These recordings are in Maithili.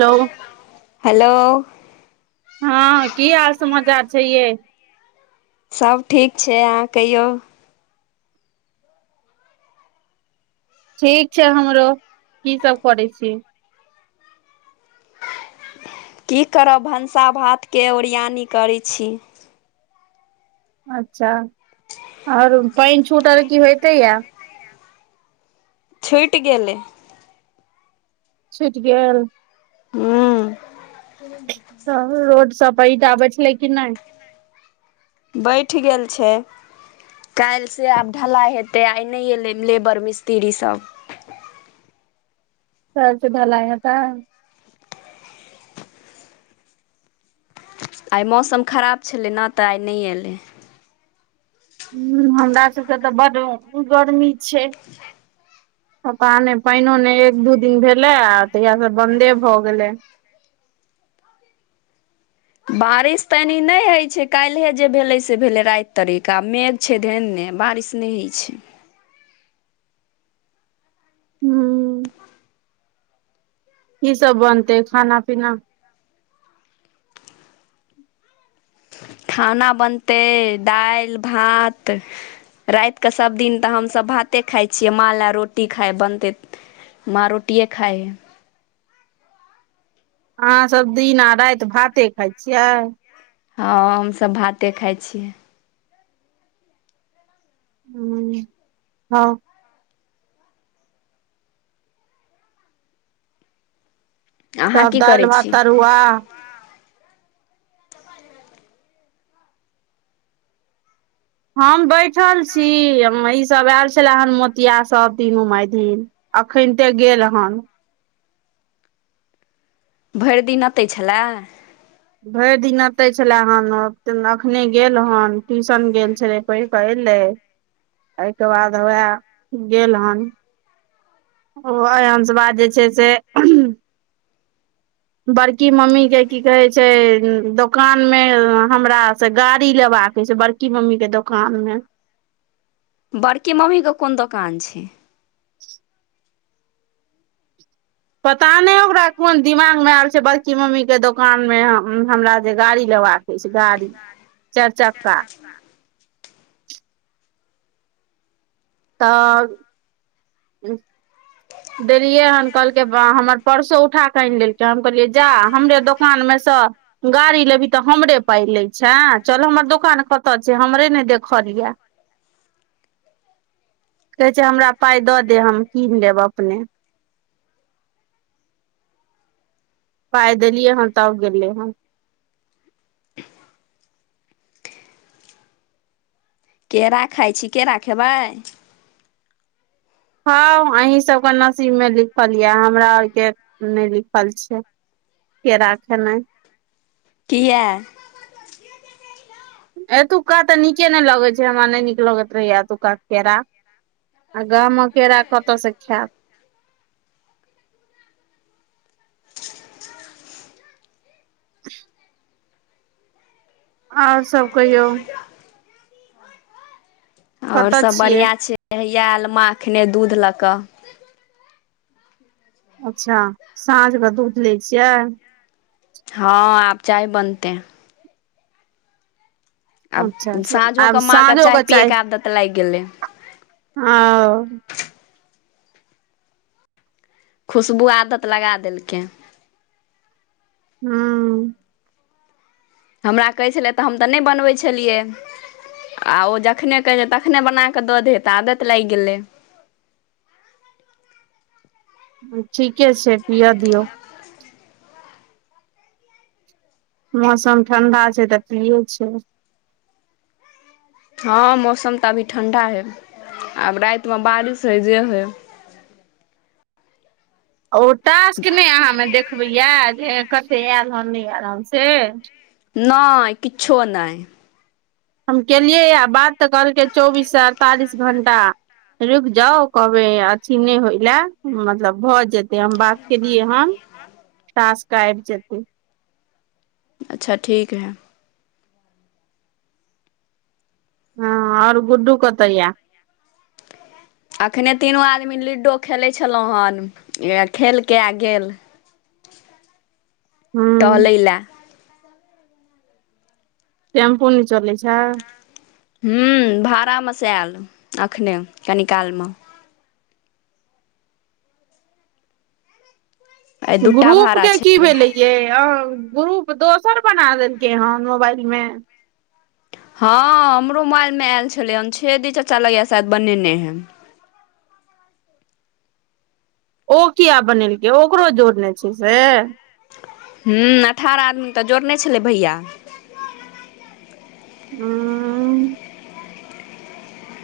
हेलो हलो हँ की हाल समाचार छैय यै सब ठीक छैय अहाँ कहियौ ठीक छैय हमरो की सब करै छी की करब भनसा भातकेँ ओरियानी करै छी अच्छऽ आओर पानि छूटल की होयते यऽ घुइट गेलै छुइट गेल हुँ तब रोड सब पड़ ईंटा बैठलै कि नय बैठ गेल छै काइल से आब ढलाय हेतै आइ नइ एलै लेबर मिस्त्री सब काइल सँ ढलाय हेतै आइ मौसम खराब छलै नऽ तऽ आइ नइ ऐलै हुँ हमरा सब केँ तऽ बड्ड गर्मी छै पता नै पाईनो नय एक दू दिन भेलै आ तहिया सँ बंन्दे भऽ गेलै बारिश तऽ एनि नइ होइ छै काइल्हे जे भेलै से भेलै राइत तरिक आ मेघ छै धेने बारिश नय होय छै हूँ की सब बनतै खाना पीना खाना बनतैय दाइल, भात राइत कऽ सब दिन तऽ हमसब तऽ भाते खाय छियै माँ लऽ रोटी खाय बनतै माँ रोटिये खाय हैय अहाँसभ दिन आ राइत भाते खाय छियै हँ हमसभ भाते खाय छियै हुँ हँ अहाँ तब की दाइल, करै भात, छी तरुआ हम बैठल छी ईसभ आयल छले हन मोतिया सब तीनू मायधिन अखैनते गेल हन भैर दिन अतै छलै भैर दिन ओतै छलै हन अखने गेल हन ट्यूशन गेल छलै पढि के ऐलै एहिके बाद वैह गेल हन उभय, अंशबा जे छै से बड़की मम्मी केँ की कहे छै दो कान मे हमरा से गाड़ी लेबाका छै बड़की मम्मी केँ दोकान मे बड़की मम्मी कऽ कोन दोकान छै पता नइ ओकरा कोन दिमाग मे आबै छै बड़की मम्मी केँ दोकान मे हम - हमरा जे गाड़ी लेबाक अछि गाड़ी चाइर चक्का हँ तऽ हुँ देलियै हन कहलकै बा हमर परसो उठा कऽ आइन लेलकै हम कहलियै जा हमरे दोकान मऽ सँ गाड़ी लेबही तऽ हमरे पाइ लै छेय चल हमर दोकान कतऽ छै हमरे नय देखल यऽ कहै छै हमरा पाइ दऽ देब हम कीन लेब अपने पाइ देलियै हँ तब गेलै हँ केड़ा खाइ छी केड़ा खेबै हँ आही सब कऽ नसीब मे लिखल यऽ हमरा आर केँ नय लिखल छै केरा खेनाय किया एतुका त निके ने लगे छै हमरा नहि नीक लगैत रहैय एतुका केरा। आ गांमक केरा कतऽ से खायब [inaudible] आओर सब कहियौ। आओर कतऽ सभ छियै बढ़िआँ छै। हेहिया आयल मां एखने दूध लऽ कऽ। अच्छा साँझमे दूध लै छियै। हँ आब चाय बनतै। आब अच्छा साँझोक आब माँके साँझो चाय कऽ पियएके आदत लागि गेलै। आऔ खुशबू आदत लगा देलकै। हुँ हमरा कहै छलै तऽ हम तऽ नहि बनबैत छलियै। आ ओ जखने कहै छै तखने बना कऽ दऽ देत तऽ आदत लागि गेलै। ठीके छै पिअ दियऔ। मौसम ठण्डा छै तऽ पिये छै हँ मौसम तऽ अभी ठण्डा हइ आब राति मे बारिश हइ जे हइ ओ तशक नहि अहाँ मे देखबैया जे कते आयल हन नहि आयल हन से नय किछो नय हम केलियै य बात तऽ कलके चौबीस से अड़तालीस घंटा रुकि जाउ कहबै अथी नहि होयले मतलब भऽ जेत त हम बात केलियै हन तासक के आबि जेतै। अच्छा ठीक है। हँ आओर गुड्डू कऽत ये। अखने तीनो आदमी लूडो खेलै छलहुँ हन खेलके आ गेल। [inaudible] हूँ टहले ल टेम्पो न चलै छै हाँ भाड़ामेसँ आयल एखने कनी कालमे आइ दूटा ग्रुप भाड़ा के की छलै भेलै य अ ग्रुप दोसर बना देलकै हन मोबाइल मे हँ हमरो मोबाइल मे आयल छले हेन छेदि चाचा लगैया शायद बनेने हे ओ किया बनेलकै ओकरो जोड़ने छै से ह्मँ अठारह आदमी तऽ जोरने छलै भैया हुँ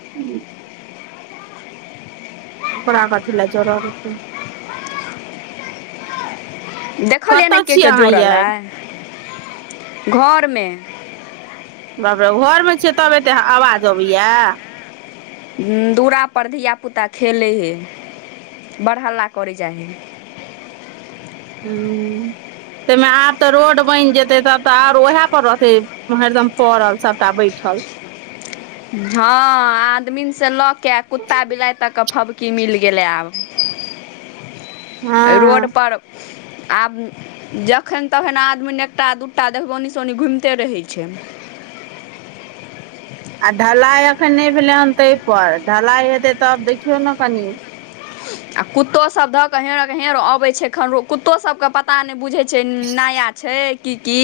[inaudible] ओकरा कथि ले जोड़लके देखलियै ने कतऽ के छियै के अहाँ जोड़ल यै अइ घरमे बाप रे घरमे छियै तब एते आवाज अबैया दुरा पर धियापुता खेलै हइ बर हल्ला करै जाइ हइ हँ ताहिमे आब तऽ रोड बनि जेतै तब तऽ आर ओएह पर रहतै हरदम पड़ल सभटा बैठल हँ आदमीसँ लऽ के कुत्ता बिलाइ तक क फबकी मिल गेलै आब [inaudible] रोड हँ पर आब जखन तखन आदमी एकटा दूटा देखबौनि सनि घुमिते रहै छै आ ढलाई अखन नय भेलै हन तैय पर ढलाई हेतै तब देखियौ नऽ कनि आ कुत्तो सब ध कऽ हेरक हेर अबै छै खन कुत्तो सब कऽ पता नय बुझे छै छै नया छै की - की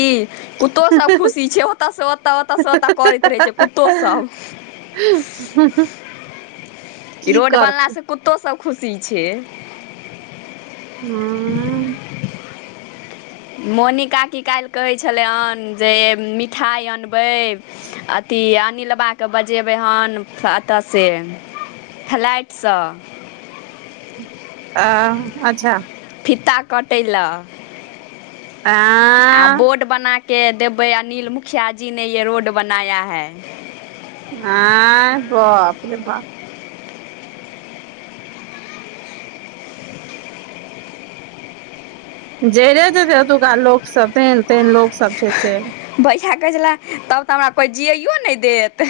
कत्तो सभ खुशी छै ओतऽ सँ ओतऽ ओतऽ सँ ओतऽ करै रहै छै कुत्तो सब [unintelligible] ई की रोड बनला करतै सँ कुत्तो सब खुशी छै है मोनि काकी काइल कहै छलै जे मिठाइ अनबै अथि अनिलबा कऽ बजेबै हन अतऽ से फ्लाइटसँ आ अच्छऽ फित्ता कटैय लऽ आ आ बोर्ड बना केँ देबै अनिल मुखिआ जी ने ये रोड बनाय है आय बाप रे बाप जैरे जेतै ओतुका लोक सब तेहन - तेहन लोक सब छै से भैया कहै छलै तब तऽ हमरा कोइ जियइयो नय देत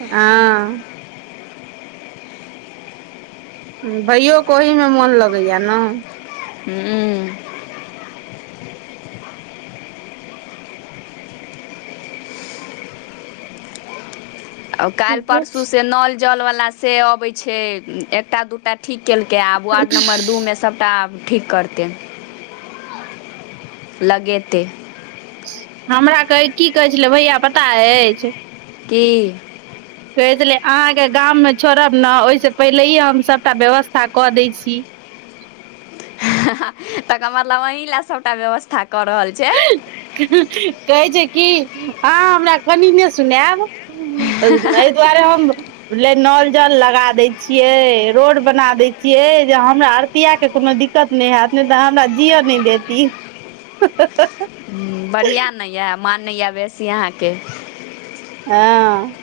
हँ भैयोे केँ ओहिमे मोन लगै यऽ नऽ हुँ ओ काइल ठीके परसू छै से नल जल वला से अबै छै एकटा दू टा ठीक केलकै अब वार्ड नम्बर दू मे सभटा आब ठीक करतै लगेतै हमरा कहै की कहै छलै भैया पता अछि की [inaudible] कहै छलै अहाँकेँ गाममे छोड़ब नऽ ओहि सँ पहिले हम सभटा व्यवस्था कऽ दै छी तऽ एकर मतलब आँही ला सभटा व्यवस्था कऽ रहल छै कहै छै की अहाँ हमरा कनि नय सुनायब एहि दुआरे हम बुझले नल जल लगा दै छियै रोड बना दै छियै जे हमरा आर तिया केँ कोनो दिक्कत नय हैत नय तऽ हमरा जियअ नइ देत ई [unintelligible] हुँ बढ़िया नऽ यऽ मानै यऽ बेसी अहाँकेँ हँ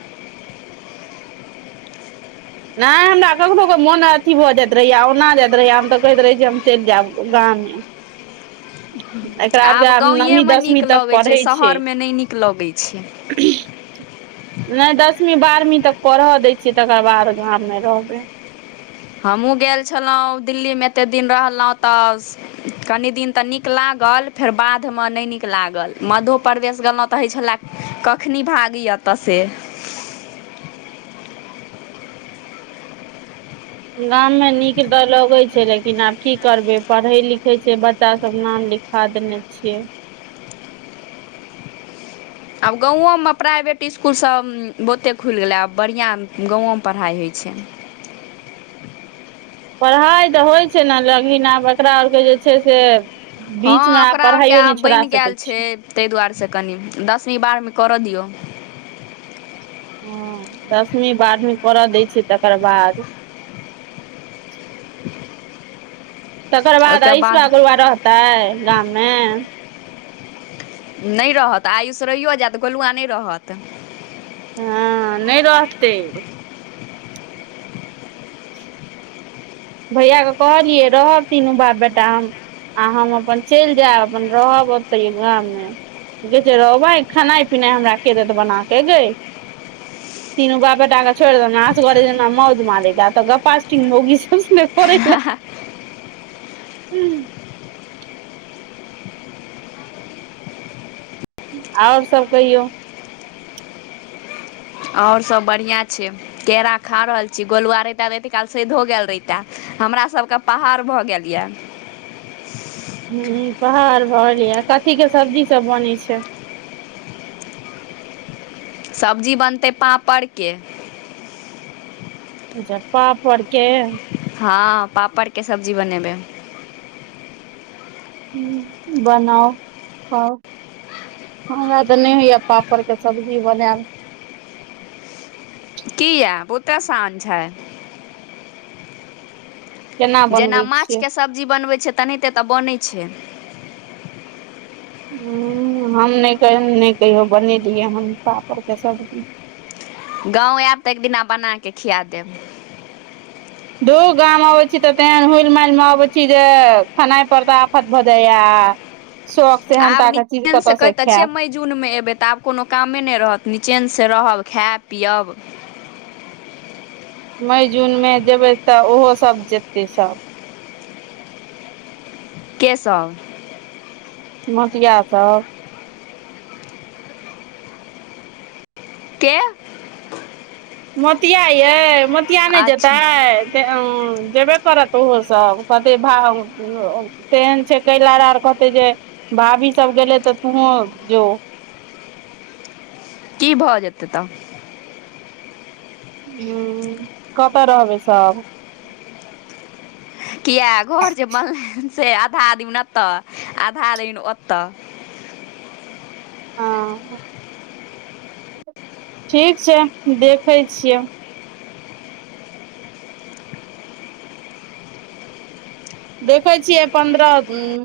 नय हमरा ककनो कऽ मोन अथी भऽ जाइत रहैय आ ओना जाइत रहैय हम तऽ कहैत रहै छियै हम चैल जाइब गामे एकरा आरके आब गाँवे नवमी मऽ दसमी नीक तक लगै छै पढ़ै शहरमे नय नीक लगै छै [unintelligible] नय दसमी बारहवी तक परहऽ दै छियै तकर बाद गाम मे रहबै हमहूँ गेल छलहुँ दिल्लीमे एते दिन रहलहुँ तऽ कनि दिन तऽ नीक लागल फेर बाध मऽ नय नीक लागल मध्यो प्रदेश गेलहुँ तऽ होइ छलै कखनी भागी एतऽ से गाम मे नीक तऽ लगे छै लेकिन आब की करबै पढ़े लिखै छै बच्चा सब नाम लि खा देने छिये आब गाँवो मऽ प्राइवेट इसकुल सब बहुते खुलि गेलै आब बढ़िया गाँवो मऽ पढ़ाइ होइ छै पढ़ाइ तऽ होइ छै ने लेकिन आब एकरा आरके जे छै से हँ बीचमे आब पढ़ाइयो नहि छोड़ा सकै छियै तैय दुआरेसँ कनि दसमी बारहमी करऽ दियौ हाँ दसमी बारहवीं पढ़ऽ दै छियै तकर बाद [unintelligible] तकर बाद अहिसबा बौआ रहतै गाममे नहि रहत आयुष रहियो जाएत गोलुआ नहि रहत हाँ नहि रहतै भैयाके कहलियै रहऽ तीनों बाप बेटा हम आ हम अपन चलि जायब अपन रहब ओतहि ओहाएमे गे एत्ते रहबिहीं खेनाइ पीनाइ हमराके देत बनाके गे तीनु बाप बेटाके छोड़ देलहि असगरे जेना मौज मारै लाए एतह गपास्टिंग मौगी किछने करै लाए आओर सब कहियौ आओर सभ बढ़ियाँ छै केरा खा रहल छी गोलुआ रहितां एत्ते काल सइधो गेल रहितां हमरासभके पहाड़ भऽ गेल या हूँ पहाड़ भऽ गेल या कथिके सब्जी सब बनै छै सब्जी बनतै पापड़के अच्छा पापड़के हाँ पापड़के सब्जी बनेबै हूँ बनाउ खाउ हमरा तऽ नहि होइया पापड़के सब्जी बनाएल किया बहुते असान छै केना जेना बनबै छियै माँछके सब्जी बनबै छै तेनाहिते तऽ बनै छै हूँ हम नहि नहि कहियौ बनेलियै हन पापड़के सब्जी गाँव आएब तऽ एक दिना बना कऽ खिया देब दू गाम अबै छी तऽ तेहन हूल- मालिमे अबै छी जे खेनाइ पर तऽ आफत भऽ जाइया शौख आब सेहेनतासँ चीज कतऽ निचेनसँ कहै से तऽ छियै खाएब मई जूनमे एबै तऽ आब कोनो कामे नहि रहत नीचेन से रहब खायब पियब मइ जूनमे जेबै तऽ ओहो सभ जेतै सब केसब मोतिया सब के मोतिया यै मोतिया नहि जेतै अच्छा तें -ऐं जेबै करत ओहो सब कहतै भाग अ- तेहन छै कैलार आर कहतै जे भाभी सब गेलै तऽ तुहों जो की भऽ जेतै तऽ हूँ कतऽ रहबै सब किया घर जे बनलै हेंन से आधा दिन एतऽ आधा दिन ओतऽ हाँ [inaudible] ठीक छै देखै छियै देखै छियै पन्द्रह उँ